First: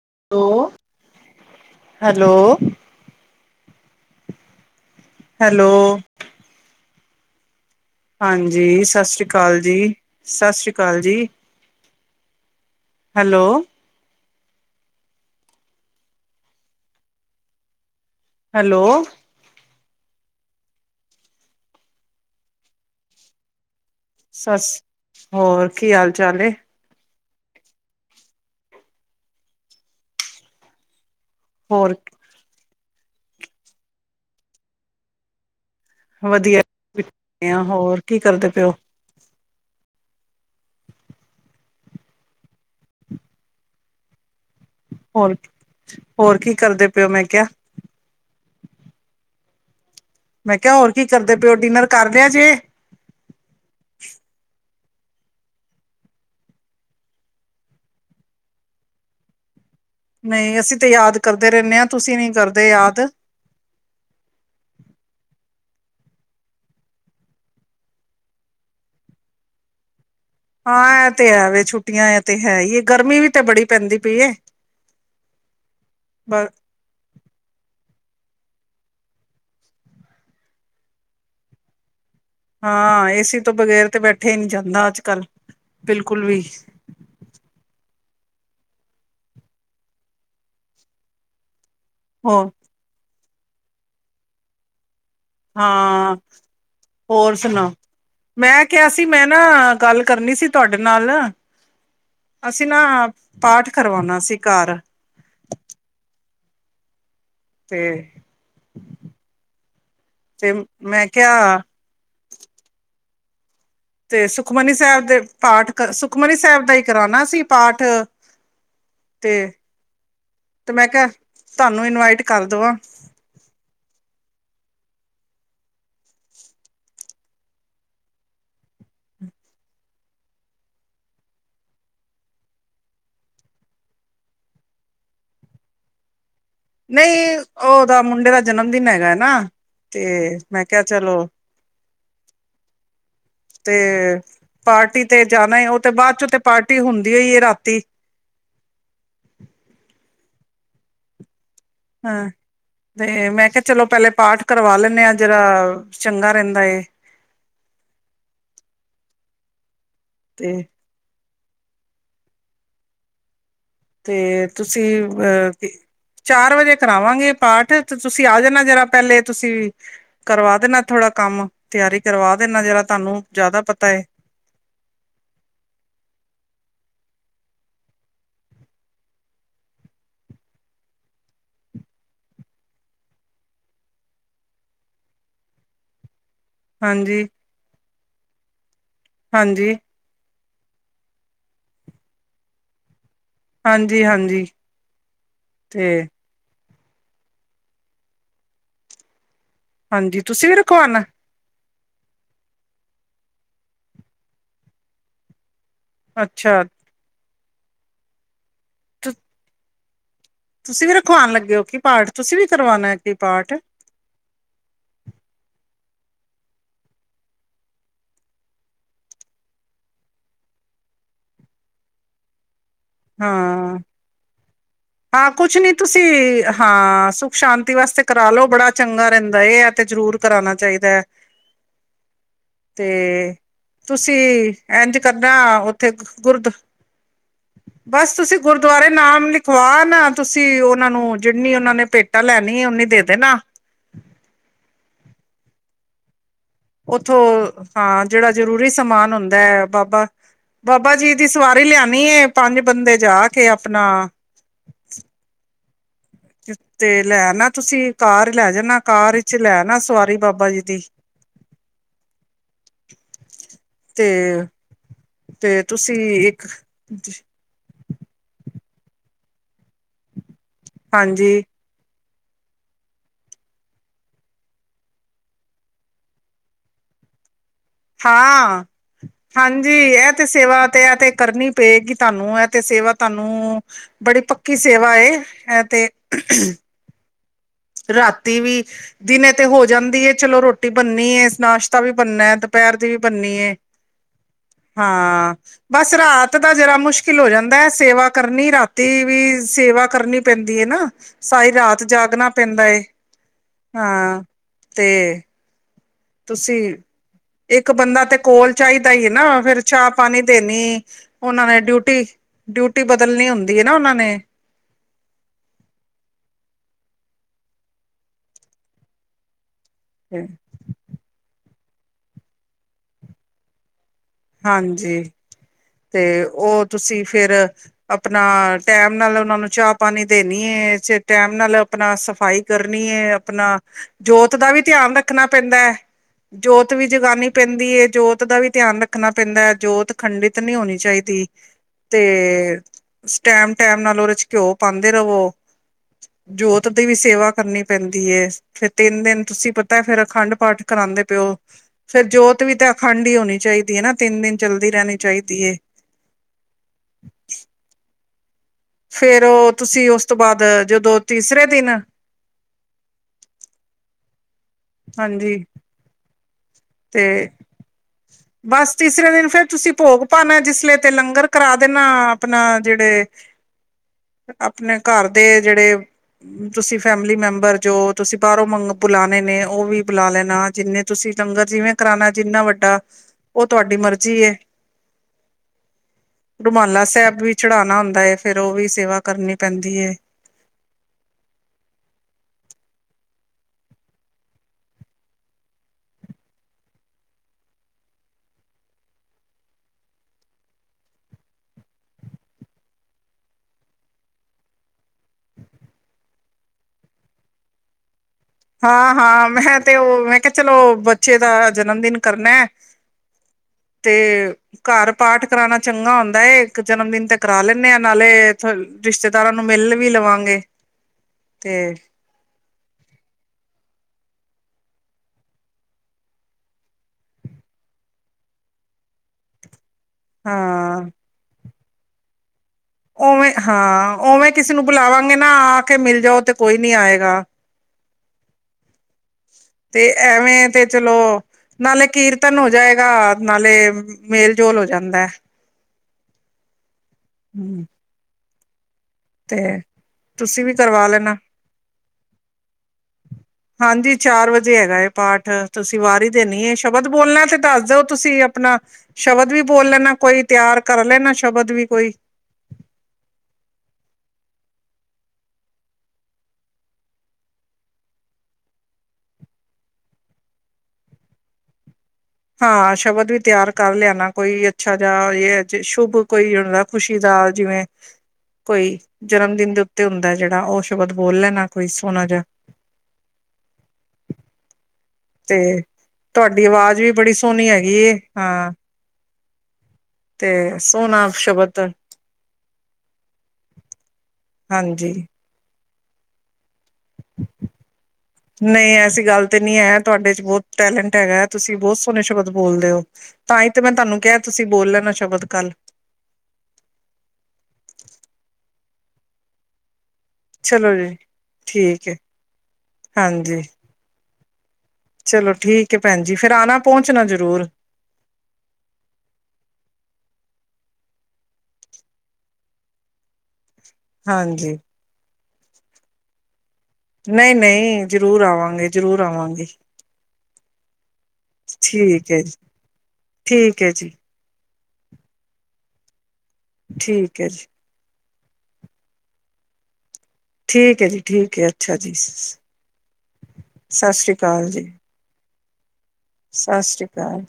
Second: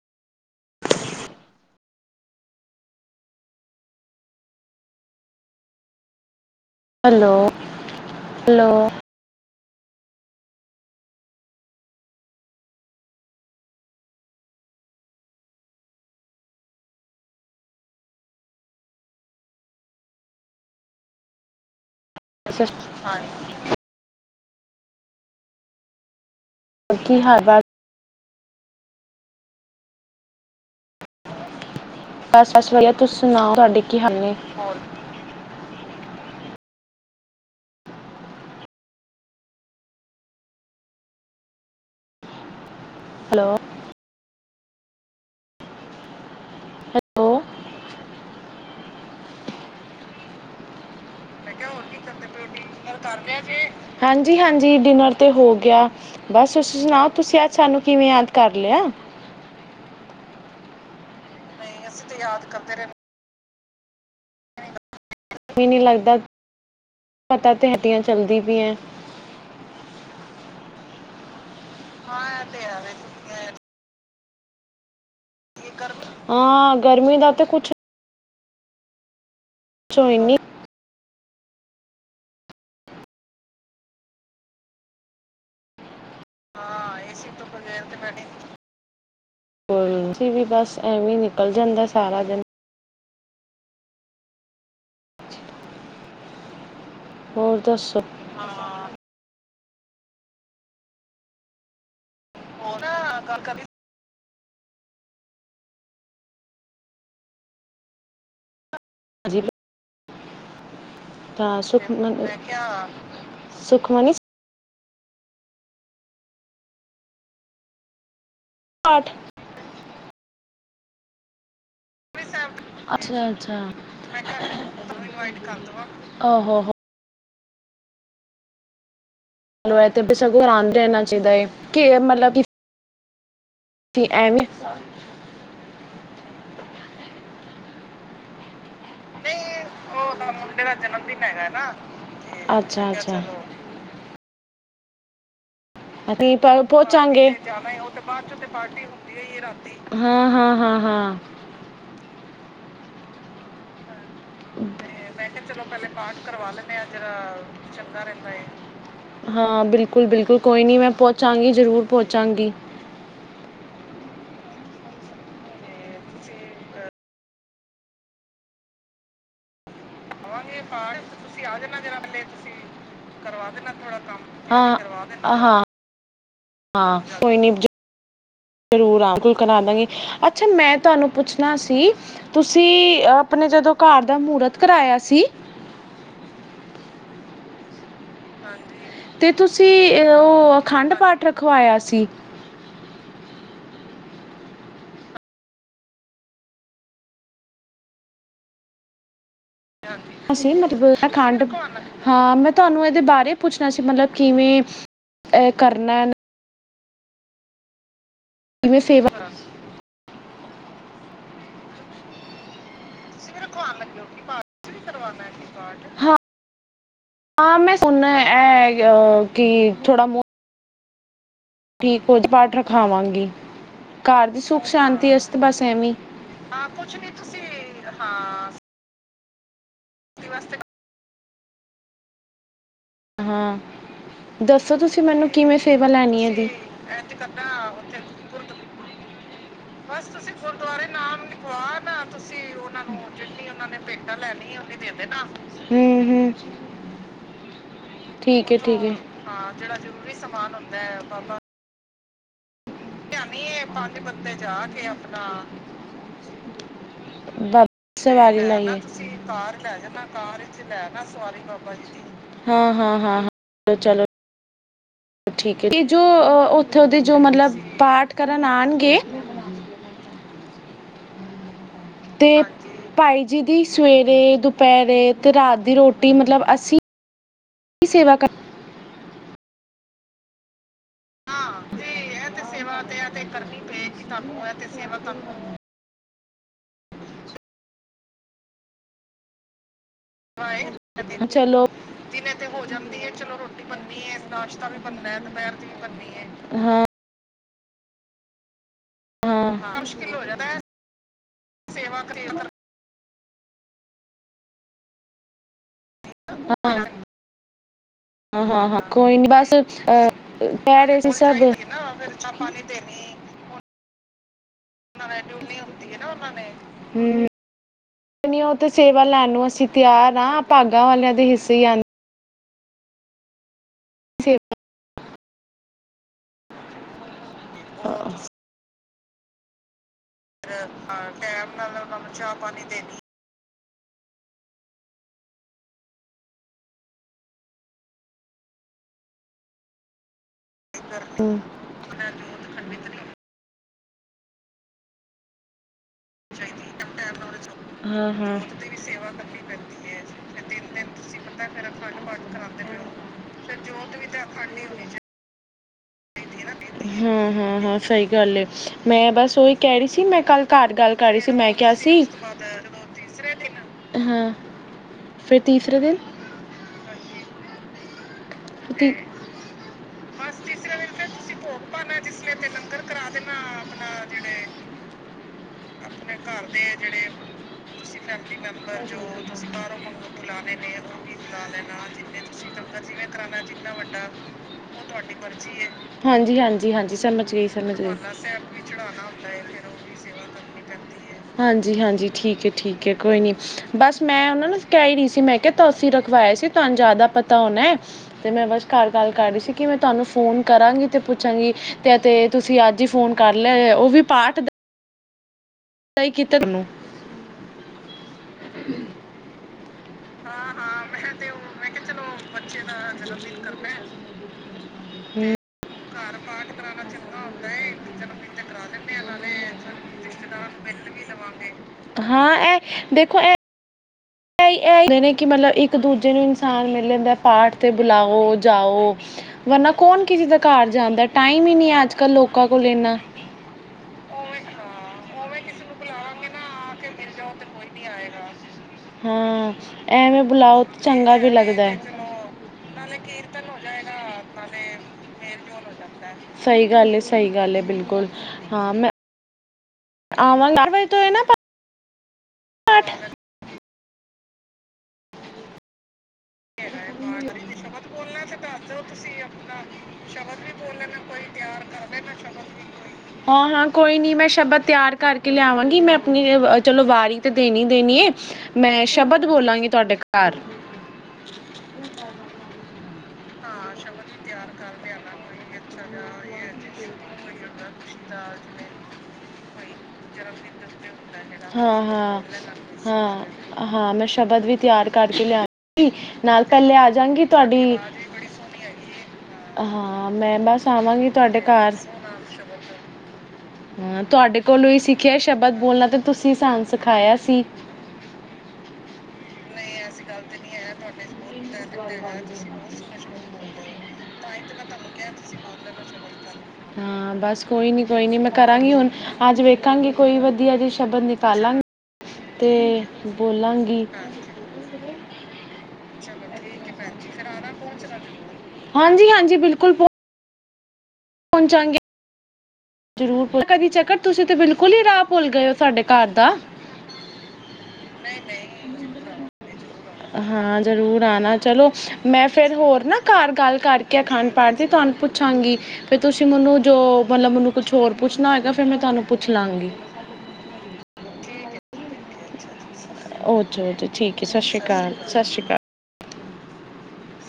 [unintelligible] Hello hello hello ਹਾਂਜੀ hello ਸਤਿ ਸ੍ਰੀ ਅਕਾਲ ਜੀ ਸਤਿ ਸ੍ਰੀ ਅਕਾਲ ਜੀ ਹੈਲੋ ਹੈਲੋ [inaudible] ਸ ਹੋਰ ਕੀ ਹਾਲ ਚਾਲ ਏ ਕੀ ਹਾਲ ਬ ਹੋਰ ਬਸ-ਬਸ ਵਧੀਆ ਆ ਤੁਸੀ ਸੁਣਾਓ ਤੁਹਾਡੇ ਕੀ ਹਾਲ ਨੇ? ਵਧੀਆ ਹੋਰ ਕੀ ਕਰਦੇ ਪਿਓ ਹੈਲੋ ਹੋਰ, ਹੋਰ ਕੀ ਕਰਦੇ ਪਿਓ ਮੈਂ ਹੈਲੋ ਕਿਆ? ਮੈਂ ਕਿਆ ਹੋਰ ਕੀ ਕਰਦੇ ਪਓ ਡਿਨਰ ਕਰ ਲਿਆ ਜੇ? ਕਾਰ ਲਿਆ ਜੇ, ਹਾਂਜੀ ਹਾਂਜ ਤੀ ਡਿਨਰ ਤੇ ਹੋ ਗਿਆ। ਬਸ ਤੁਸੀਂ ਸੁਣਾਓ, ਤੁਸੀਂ ਅੱਜ ਸਾਨੂੰ ਕਿਵੇਂ ਯਾਦ ਕਰ ਲਿਐ? ਨਹੀਂ ਅਸੀਂ ਤੇ ਯਾਦ ਕਰਦੇ ਰੈੰਣੇ ਆਂ। ਤੁਸੀਂ ਨੀ ਕਰਦੇ ਯਾਦ। ਵੀ ਨੀ ਲੱਗਦਾ, ਪਤਾ ਤੇ ਹੱਡੀਆਂ ਚਲਦੀ ਪਿਐ‌। ਹਾਂ, ਐ ਤੇ ਹੈ ਵੇ। ਛੁੱਟੀਆ ਐਤੇ ਹੈਈ ਏ, ਗਰਮੀ ਵੀ ਤੇ ਬੜੀ ਪੈਂਦੀ ਪੀਏ। ਜੇਕਰ ਹਾਂ ਗਰਮੀ ਦਾ ਤੇ ਕੁਜ ਚਾਏ ਨੇ। ਹਾਂ, ਏਸੀ ਤੋਂ ਬਗੈਰ ਤੇ ਬੈਠੇਆ ਨੀ ਜਾਂਦਾ ਅੱਜ-ਕੱਲ, ਬਿਲਕੁ ਹਾਂ, ਏਸੀ ਤੋਂ ਬਗੈਰ ਤੇ ਬੈਠੇਆ ਨੀ, ਹੋਰ ਤੁਸੀਂ ਬਸ ਐਵੇਂ ਨਿਕਲ ਜਾਂਦੈ। ਸਾਰਾ ਹੋ ਦੇਨ। ਹਾਂ। ਹੋਰ ਸੁਣਾ, ਮੈਂ ਕਿਆ ਸੀ ਮੈਂ ਨਾ ਗੱਲ ਕਰਨੀ ਸੀ, ਤੁਹਾਡੇ ਨਾਲ। ਅਸੀਂ ਨਾ ਪਾਠ ਕਰਵੌਣਾ ਸੀ। ਘੱਰ। ਤੇ ਅਜੀਬ ਲੱਗ, ਤੇ ਮੈਂ ਕਿਹਾ ਤਾਂ ਸੁਖਮਨੀ ਤੇ ਸੁਖਮਨੀ ਸਾਹਿਬ ਸਾਹਿਬ ਦੇ ਪਾਠ ਕਰ ਸੁਖਮਨੀ ਸਾਹਿਬ ਦਾ ਈ ਕਰਾਣਾ ਸੀ ਪਾਠ। ਪਾਠ। ਤੇ ਤੇ ਮੈਂ ਕੇਯਾ ਸੁਖਮਨੀ ਸਾਹਿਬ ਨੀ ਕਿਤੇ ਗਏ, ਅੱਛਾ ਅੱਛਾ, ਮੈਂ ਕੈ ਤੁਹਾਨੂੰ ਇਨਵਾਈਟ ਕਰ ਦਵਾਂ, ਆਹੋ ਆਹੋ। ਤੇ ਤੋ ਸਗੋਂ ਆਣ ਦੇਣਾ ਚਾਹੀਦਾ ਏ, ਕਿ ਏ ਮਤਲਬ ਕਿ ਕੀ ਐਵੇਂ। ਨਹੀਂ ਔਦਾ ਮੁੰਡੇ ਦਾ ਜਨਮ ਦਿਨ ਹੈਗੈ ਨਾ, ਤੇ ਮੈਂ ਕਿਆ ਚਲੋ। ਅੱਛਾ ਅੱਛਾ। ਤੇ ਪਾਰਟੀ ਤੇ ਜਾ ਅਸੀ ਟਾਈ ਪੋਚਾਂਗੇ, ਪਾਰਟੀ ਤੇ ਜਾਣਾ ਰਾਤੀ ਏ, ਔ ਤੇ ਬਾਦ ਚੋਂ ਤੇ ਪਾਰਟੀ ਹੁੰਦੀ ਔਈ ਏ ਰਾਤੀ, ਹਾਂ ਹਾਂ। ਅ ਹਾਂ ਹਾਂ ਹੈ, ਮੈਂ ਕੇਹਾ ਚਲੋ ਪਹਿਲੇ ਪਾਠ ਕਰਵਾ ਤੇ ਲੈਂਦੇ ਆ ਮੈਂ ਜਰਾ ਕਿਹਾ ਚਲੋ ਪਹਿਲੇ ਪਾਠ ਚੰਗਾ ਕਰਵਾ ਰਹਿੰਦਾ ਲੈਂਨੇ ਹੈ ਆ, ਜਿਹੜਾ ਚੰਗਾ ਰਹਿੰਦਾ ਏ ਹਾਂ ਬਿਲ ਬਿਲਕੁਲ- ਬਿਲਕੁਲ ਤੇ ਕੋਈ ਨੀ ਮੈਂ ਪਹੁੰਚ ਪਹੁੰਚਾਂਗੀ ਜ਼ਰੂਰ ਪਹੁੰਚਾਂਗੀ ਤੇ ਤੁਸੀਂ, ਅਹ ਚਾਰ ਵਜੇ ਕਰਾਵਾਂਗੇ ਪਾਠ, ਤੇ ਤੁਸੀਂ ਆ ਜਾਣਾ ਜਰਾ ਪਹਿਲੇ, ਤੁਸੀਂ ਕਰਵਾ ਦੇਣਾ ਥੋੜਾ ਤੁਸੀਂ ਕੰਮ ਆ ਜਾਣਾ, ਤਿਆਰੀ ਕਰਵਾ ਤੁਸੀਂ ਦੇਣਾ ਜਰਾ ਤੁਹਾਨੂੰ ਕਰਵਾ ਜ਼ਿਆਦਾ ਦੇਣਾ ਪਤਾ ਥੋੜਾ ਹੈ ਕੰਮ ਕਰਵਾ ਹਾਂ ਕੋਈ ਨੀ ਜ਼ਰੂਰ ਹਾਂ ਬਿਲਕੁਲ ਆਵਾਂਗੇ ਕਰਾ ਦਾਂਗੀ, ਅੱਛਾ ਮੈਂ ਤੁਹਾਨੂੰ ਪੁੱਛਣਾ ਸੀ ਤੁਸੀਂ ਆਪਣੇ ਜਦੋਂ ਘਰ ਦਾ ਮਹੂਰਤ ਕਰਾਇਆ ਸੀ ਹਾਂਜੀ ਹਾਂਜੀ ਤੇ ਤੁਸੀਂ ਹਾਂਜੀ ਅਹ ਉਹ ਖੰਡ ਪਾਠ ਰਖਵਾਇਆ ਸੀ? ਹਾਂਜੀ ਹਾਂਜੀ, ਤੇ ਹਾਂਜੀ ਤੁਸੀਂ ਅਸੀਂ ਵੀ ਮਤਲਬ ਰਖਵਾਣਾ ਅਖੰਡ ਹਾਂ, ਮੈਂ ਤੁਹਾਨੂੰ ਇਹਦੇ ਬਾਰੇ ਪੁੱਛਣਾ ਸੀ, ਮਤਲਬ ਕਿਵੇਂ ਅ ਕਰਨਾ ਐ ਨਾ ਅੱਛਾ ਇਹਵੇਂ ਸੇਵਾ ਤੁਸੀਂ ਵੀ ਰਖਵਾਉਣ ਲੱਗੇ ਹੋ ਕਿ ਪਾਠ, ਤੁਸੀਂ ਵੀ ਕਰਵਾਨਾ ਏ, ਕੀ ਪਾਠ ਹਾਂ, ਹਾਂ ਮੈਂ ਸੁਣਨਾ ਇਹ ਅ ਕਿ ਥੋੜ੍ਹਾ ਮਤ ਠੀਕ, ਕੁਝ ਪਾਠ ਰੱਖ ਖਾਵਾਂਗੀ, ਹਾਂ ਘਰ ਦੀ ਸੂਪ ਹਾਂ ਕੁਛ ਨੀ ਤੁਸੀਂ ਹਾਂ ਸੁੱਖ ਸ਼ਾਂਤੀ ਵਾਸਤੇ, ਕਰਾ ਲਓ ਬੜਾ ਚੰਗਾ ਰਹਿੰਦਾ ਦੇ ਇਹ ਤੇ ਜ਼ਰੂਰ ਕਰਾਣਾ ਚਾਹੀਦਾ ਹੈ ਤੇ ਹਾਂ ਤੁਸੀਂ ਦੱਸੋ ਇੰਝ ਤੁਸੀਂ ਮੈਨੂੰ ਕਿਵੇਂ ਕਰਨਾ ਸੇਵਾ ਉੱਥੇ ਲੈਣੀ ਹੈ ਇਹਦੀ ਗੁਰਦ, ਬਸ ਤੁਸੀਂ ਗੁਰਦੁਆਰੇ ਨਾਮ ਲਿਖ ਬਸ ਤੁਸੀਂ ਗੁਰਦੁਆਰੇ ਨਾਮ ਨਿਖਵਾ ਉਹਨਾਂ ਨੇ ਆਣਾ, ਭੇਟਾ ਤੁਸੀਂ ਲੈਣੀ ਉਹਨਾ ਓਨੀ ਨੂੰ, ਦੇ ਦੇਣਾ ਜਿਨੀ ਉਹਨਾਂ ਨੇ ਭੇਟਾਂ ਲੈਣੀਆਂ ਉਹਨੇ ਹੂ ਹੂ ਉੱਥੋਂ ਹਾਂ ਜਿਹੜਾ ਜਰੂਰੀ ਠੀਕ ਹੈ ਸਮਾਨ ਹੁੰਦਾ ਹੈ, ਬਾਬਾ ਬਾਬਾ ਜੀ ਦੀ ਸਵਾਰੀ ਲਿਆਦੇ ਬੀ ਐ ਲਿਆਣੀ ਐ, ਪੰਜ ਬੱਦੇ ਜਾ ਕੇ ਆਪਣਾ ਤੇ ਲੈ ਨਾ ਬਾਬਾ ਤੁਸੀਂ ਕਾਰ ਸਵਾਰੀ ਲੈ ਆਈਏ, ਹਾਂ ਜਾਣਾ ਤੁਸੀਂ ਵਿੱਚ ਕਾਰ ਲੈ ਲੇ ਨਾ ਜਾਣਾ ਸਵਾਰੀ ਕਾਰ ਬਾਬਾ ਜੀ ਚ ਲੇ ਦੀ ਆਣਾ ਸਵਾਰੀ ਬਾਬਾ ਜੀ ਦੀ, ਹਾਂ ਹਾਂ ਹਾਂ ਚਲੋ ਤੇ ਠੀਕ ਏ, ਤੇ ਤੁਸੀਂ ਜੋ ਇੱਕ ਉੱਥੇ ਦੇ ਜੋ ਮਤਲੱਬ ਪਾਠ ਕਰਨ ਆਉਣਗੇ ਹਾਂਜੀ ਤੇ ਭਾਈ ਜੀ ਦੀ ਸਵੇਰੇ ਦੁਪਹਿਰੇ ਤੇ ਰਾਤ ਦੀ ਰੋਟੀ ਮਤਲੱਬ ਅਸੀਂ ਹੀ ਸੇਵਾ ਹਾਂ ਹਾਂਜੀ ਹੈ ਤੇ ਸੇਵਾ ਇਹ ਤੇ ਕਰਨੀ ਪਏਗੀ ਤੁਹਾਨੂੰ, ਐ ਤੇ ਸੇਵਾ ਤੁਹਾਨੂੰ ਬੜੀ ਪੱਕੀ ਸੇਵਾ ਏ ਤੇ ਰਾਤੀ ਵੀ ਦਿਨੇ ਤੇ ਹੋ ਜਾਂਦੀ ਚਲੋ ਰੋਟੀ ਬਣਨੀ ਕਰ ਏ, ਚਲੋ ਨਾਸ਼ਤਾ ਵੀ ਬਣਨਾ ਦੁਪਹਿਰ ਦੀ ਵੀ ਬੰਨੀ ਏ, ਬਸ ਰਾਤ ਦਾ ਜਰਾ ਹਾਂ ਮੁਸ਼ਕਿਲ ਹੋ ਜਾਂਦਾ ਮੈਂ ਸੇਵਾ ਕਰਨੀ ਰਾਤ ਤੇ ਵੀ ਹਾਂ ਸੇਵਾ ਕਰਨੀ ਪੈਂਦੀ ਹੈ ਨਾ, ਸਾਰੀ ਰਾਤ ਜਾਗਣਾ ਦੇ, ਹਾਂ ਤੇ ਹਾਂ, ਤੁਸੀਂ ਇੱਕ ਬੰਦਾ ਤੇ ਹਾਂ ਕੋਲ ਹਾਂ ਹਾਂ ਚਾਹੀਦਾ ਹੀ ਹੈ ਕੋਈ ਨਹੀਂ ਨਾ, ਬਸ ਫਿਰ ਅ, ਚਾਹ ਪਾਣੀ ਦੇਣੀ ਕਹਿ ਰਹੇ ਸੀ ਸਭ ਉਹਨਾਂ ਨੇ ਡਿਊਟੀ ਡਿਊਟੀ ਬਦੱਲਣੀ ਹੁੰਦੀ ਹੈ ਨਾ, ਉਹਨਾਂ ਨੇ ਹਮ ਉਹ ਤੇ ਸੇਵਾ ਲੈ ਨੂੰ ਅਸੀਂ ਤਿਆਰ ਆਂ, ਭਾਗਾਂ ਵਾਲਿਆਂ ਦੇ ਹਿੱਸੇ ਸਹੀ ਆ [inaudible] ਸੇਵਾ ਹਾਂਜੀ ਤੇ ਉਹ ਤੁਸੀਂ ਫਿਰ ਆਪਣਾ ਟਾਇਮ ਨਾਲ ਉਹਨਾਂ ਚਾਹ ਪਾਣੀ ਦੇਣੀ ਹੈ, ਟਾਇਮ ਨਾਲ ਆਪਣਾ ਸਫ਼ਾਈ ਕਰਨੀ ਹੈ ਆਪਣਾ ਜੋਤ ਦਾ ਵੀ ਧਿਆਨ ਰੱਖਣਾ ਪੈਂਦਾ ਹੈ ਜੋਤ ਵੀ ਜਗਾਨੀ ਪੈਂਦੀ ਹੈ ਜੋਤ ਦਾ ਵੀ ਧਿਆਨ ਰੱਖਣਾ ਪੈਂਦਾ ਹੈ ਜੋਤ ਖੰਡਿਤ ਨਹੀਂ ਹੋਣੀ ਚਾਹੀਦੀ ਹਮ, ਤੇ ਸਟੈਂਪ ਟਾਇਮ ਨਾਲ ਉਹਦੇ ਚ ਘਿਓ ਪਾਉਂਦੇ ਰਵੋ ਜੋਤ ਦੀ ਵੀ ਸੇਵਾ ਕਰਨੀ ਹਾਂ ਪੈਂਦੀ ਹੈ ਹਾਂ ਫਿਰ ਤਿੰਨ ਦਿਨ ਤੁਸੀਂ ਪਤਾ ਫਿਰ ਅਖੰਡ ਪਾਠ ਕਰਾਉਂਦੇ ਪਿਓ ਫਿਰ ਜੋਤ ਵੀ ਤਾਂ ਅਖੰਡ ਹੀ ਹੋਣੀ ਚਾਹੀਦੀ ਹੈ ਨਾ ਤਿੰਨ ਦਿਨ ਚੱਲਦੀ ਰਹਿਣੀ ਚਾਹੀਦੀ ਹੈ ਹਾਂ ਹਾਂ ਹਾਂ ਸਹੀ ਚੱਲ ਮੈਂ ਫੇਰ ਬਸ ਉਹ ਉਹੀ ਕਹਿ ਰਹੀ ਤੁਸੀਂ ਸੀ ਉਸ ਤੋਂ ਮੈਂ ਬਾਅਦ ਕੱਲ ਘਰ ਗੱਲ ਜਦੋਂ ਕਰ ਰਹੀ ਸੀ ਤੀਸਰੇ ਮੈਂ ਦਿਨ ਕਿਹਾ ਸੀ ਹਾਂ ਫਿਰ ਹਾਂਜੀ ਤੀਸਰੇ ਦਿਨ ਤੇ ਬਸ ਫਿਰ ਤੀ- ਤੀਸਰੇ ਦਿਨ ਫਿਰ ਤੁਸੀਂ ਭੋਗ ਪਾਉਂਣਾ ਜਿਸਲੇ ਤੇ ਲੰਗਰ ਕਰਾ ਦੇਣਾ ਆਪਣਾ ਜਿਹੜੇ ਆਪਣੇ ਘਰ ਦੇ ਜਿਹੜੇ ਤੁਸੀਂ ਫੈਂਮਲੀ ਮੈਂਬਰ ਜੋ ਤੁਸੀਂ ਬਾਹਰੋਂ ਮੰਗ ਬੁਲਾਣੇ ਨੇ ਉਹ ਵੀ ਬੁਲਾ ਲੈਣਾ ਜਿੰਨੇ ਤੁਸੀਂ ਲੰਗਰ ਕਰਾਉਣਾ ਜਿੰਨਾ ਵੱਡਾ ਉਹ ਤੁਹਾਡੀ ਮਰਜ਼ੀ ਏ। ਰੁਮਾਲਾ ਹਾਂਜੀ-ਹਾਂਜੀ ਸਾਹਿਬ ਸਮਝ ਵੀ ਗਈ, ਚੜਾਉਣਾ ਹੁੰਦਾ ਹੈ ਫੇਰ ਉਹ ਵੀ ਸੇਵਾ ਕਰਨੀ ਪੈਂਦੀ ਹੈ ਹਾਂਜੀ-ਹਾਂਜੀ ਠੀਕ ਆ ਠੀਕ ਕੋਈ ਨੀ ਬਸ ਮੈਂ ਉਹਨਾ ਨੂੰ ਕਹਿ ਹੀ ਰਹੀ ਸੀ ਮੈਂ ਕਿਹਾ ਤੁਸੀਂ ਰਖਵਾਇਆ ਸੀ ਤੁਹਾਨੂੰ ਜਿਆਦਾ ਪਤਾ ਹੋਣਾ ਹੈ ਤੇ ਮੈਂ ਬਸ ਘਰ ਗੱਲ ਕਰ ਰਹੀ ਸੀ ਕਿ ਮੈਂ ਤੁਹਾਨੂੰ ਫੋਨ ਕਰਾਂਗੀ ਤੇ ਪੁੱਛਾਂਗੀ ਤੇ ਅਤੇ ਤੁਸੀਂ ਅੱਜ ਹੀ ਫੋਨ ਕਰ ਲਿਆ ਉਹ ਵੀ ਪਾਠ ਦਾ ਧਨੂੰ ਹਾਂ ਹਾਂ ਮੈਂ ਤੇ ਉਹ ਮੈਂ ਕਿਹਾ ਚਲੋ ਬੱਚੇ ਦਾ ਜਨਮ ਦਿਨ ਕਰਨਾ ਹੈ। ਤੇ ਘਰ ਪਾਠ ਕਰਾਉਣਾ ਚੰਗਾ ਹੁੰਦਾ ਹੈ ਜਨਮਦਨ ਤੇ ਕਰਾ ਲੈਂਦੇ ਆ ਨਾਲੇ ਰਿਸ਼ਤੇਦਾਰਾਂ ਨੂੰ ਮਿਲ ਵੀ ਲਵਾਂਗੇ ਤੇ ਦੇਖੋ ਇਹ। ਇਹਦੇ ਨੇ ਕਿ ਮਤਲਬ ਇੱਕ ਦੂਜੇ ਨੂੰ ਇਨਸਾਨ ਮਿਲ ਜਾਂਦਾ ਪਾਠ ਤੇ ਬੁਲਾਓ ਜਾਓ ਵਰਨਾ ਕੌਣ ਕਿਸੇ ਦਾ ਘਰ ਹਾਂ ਜਾਂਦਾ ਟਾਈਮ ਵੀ ਨਹੀਂ ਅੱਜ ਕੱਲ ਲੋਕ ਉਵੇਂ ਹਾਂ ਉਵੇਂ ਕਿਸੇ ਨੂੰ ਬੁਲਾਵਾਂਗੇ ਨਾ ਆ ਕੇ ਮਿਲ ਜਾਓ ਤੇ ਕੋਈ ਨੀ ਆਏਗਾ ਹਾਂ ਤੇ ਐਵੇਂ ਬੁਲਾਓ ਤੇ ਚਲੋ ਚੰਗਾ ਵੀ ਲੱਗਦਾ ਹੈ ਨਾਲੇ ਕੀਰਤਨ ਹੋ ਜਾਏਗਾ ਨਾਲੇ ਮੇਲ ਜੋਲ ਹੋ ਜਾਂਦਾ। ਸਹੀ ਗੱਲ। ਸਹੀ ਗੱਲ ਹੈ ਬਿਲਕੁਲ। ਹਾਂ ਮੈਂ ਤੇ ਤੁਸੀਂ ਵੀ ਕਰਵਾ ਲੈਣਾ। ਅੱਠ। ਹਾਂਜੀ ਚਾਰ ਵਜੇ। ਹੈਗਾ ਪਾਠ ਤੁਸੀਂ ਵਾਰੀ ਦੇ ਨੀ ਹੈ ਸ਼ਬਦ ਬੋਲਣਾ ਤੇ ਦੱਸ ਦਿਓ ਤੁਸੀਂ ਆਪਣਾ ਸ਼ਬਦ ਵੀ ਬੋਲ ਲੈਣਾ ਕੋਈ ਤਿਆਰ ਕਰ ਲੈਣਾ ਸ਼ਬਦ ਵੀ ਕੋਈ ਓਹ ਹਾਂ ਕੋਈ ਨੀ ਮੈਂ ਸ਼ਬਦ ਤਿਆਰ ਕਰਕੇ ਲਿਆਵਾਂਗੀ ਮੈਂ ਆਪਣੀ ਚਲੋ ਵਾਰੀ ਤੇ ਦੇਣੀ-ਦੇਣੀ ਮੈਂ ਸ਼ਬਦ ਬੋਲਾਂਗੀ ਤੁਹਾਡੇ ਘਰ ਠੀਕ। ਹਾਂ ਸ਼ਬਦ ਵੀ ਤਿਆਰ ਕਰ ਲਿਆਣਾ ਕੋਈ ਅੱਛਾ ਜਿ ਇਹ ਸ਼ੁੱਭ ਕੋਈ ਹ ਦਾ ਖੁਸ਼ੀ ਦਾ ਜਿਵੇਂ ਕੋਈ ਜਨਮ ਦਿਨ ਦੇ ਤੇ ਹੁੰਦਾ ਜਿਹੜਾ ਉਹ ਸ਼ਬਦ ਬੋਲ ਲੈਣਾ ਕੋਈ ਹਾਂ ਸੋਹਣਾ ਹਾਂ ਜਿਹਾ ਹਾਂ ਹਾਂ ਮੈਂ ਸ਼ਬਦ ਵੀ ਤਿਆਰ। ਕਰਕੇ ਲਿਆ ਤੇ ਨਾਲ ਤੁਹਾਡੀ ਪਹਿਲੇ ਆਵਾਜ਼ ਵੀ ਬੜੀ ਆਜਗੀ ਸੋਹਣੀ ਹੈਗੀ ਤੁਹਾਡੀ ਏ ਹਾਂ ਹਾਂ ਤੇ ਮੈਂ ਬਸ ਸੋਹਣਾ ਆਵਾਂਗੀ ਤੁਹਾਡੇ ਸ਼ਬਦ ਘਰ ਹਾਂ ਤੁਹਾਡੇ ਕੋਲ ਹੀ ਹਾਂਜੀ ਸਿੱਖਿਆ ਸ਼ਬਦ- ਬੋਲਣਾ ਤੇ ਤੁਸੀਂ ਸਾਂਝ। ਸਿਖਾਇਆ ਸੀ। ਨਹੀਂ ਐਸੀ ਗੱਲ ਤੇ ਨੀ ਹੈ ਤੁਹਾਡੇ ਚ ਬਹੁਤ ਟੈਲੈਂਟ ਹੈਗਾ ਤੁਸੀਂ ਬਹੁਤ ਸੋਹਣੇ ਸ਼ਬਦ ਬੋਲਦੇ ਹੋ ਤਾਂ ਹੀ ਤੇ ਮੈਂ ਤੁਹਾਨੂੰ ਕਿਹਾ ਤੁਸੀਂ ਬੋਲੇ ਹਨ ਬਸ ਕੋਇਨਿ ਕੋਈਨੀ ਮੈ ਕਰਾਂਗੀ ਹੁਣ ਅੱਜ ਵੇਖੰਗੀ ਕੋਈ ਵਧੀਆ ਜੇ ਚਲੋ ਜੀ ਸ਼ਬਦ ਨਿਕਾਲਾਂਗੀ ਠੀਕ ਹੈ ਤੇ ਹਾਂਜੀ ਬੋਲਾਂਗੀ ਠੀਕ ਹ ਚਲੋ ਠੀਕ ਕੇ ਪੈਂਜੀ ਫੇਰ ਅਨਾ ਪੋਚਨਾ ਜਰੂਰ ਹਾਂਜੀ ਹਾਂਜੀ ਬਿਲਕੁਲ ਪੋ ਪੋਚੰਗੇ ਜਰੂਰ ਪੋ ਚੈਕ ਕਰ ਤੁਸੀਂ ਤੇ ਹਾਂਜੀ ਬਿਲਕੁਲ ਹੀ ਰਾਹ ਭੁੱਲ ਗਏ ਹੋ ਸਾਡੇ ਘਰ ਦਾ ਨਹੀਂ ਜ਼ਰੂਰ ਨਹੀਂ ਆਵਾਂਗੇ ਜ਼ਰੂਰ ਆਵਾਂਗੇ ਹਾਂ ਜਰੂਰ ਨਾ ਚਲੋ ਠੀਕ ਹੈ ਮੈਂ ਜੀ ਫਿਰ ਹੋਰ ਨਾ ਕਾਰ ਗੱਲ ਠੀਕ ਹੈ ਜੀ ਕਰਕੇ ਖਾਣ ਪਾਣ ਦੀ ਤੁਹਾਨੂੰ ਪੁੱਛਾਂਗੀ ਤੁਸੀ ਮੈਨੂੰ ਜੋ ਠੀਕ ਹੈ ਮਤਲਬ ਜੀ ਮੈਨੂੰ ਪੁੱਛਣਾ ਹੋਏਗਾ ਫਿਰ ਮੈਂ ਤੁਹਾਨੂੰ ਪੁੱਛ ਲਵਾਂਗੀ ਠੀਕ ਹੈ ਜੀ ਠੀਕ ਹੈ ਅੱਛਾ ਜੀ ਓਹ ਅੱਛਾ ਅੱਛਾ ਠੀਕ ਐ ਸਤ ਸ਼੍ਰੀ ਆਕਾਲ ਸਤ ਸ਼੍ਰੀ ਅਕਾਲ ਸਤ ਸ਼੍ਰੀ ਅਕਾਲ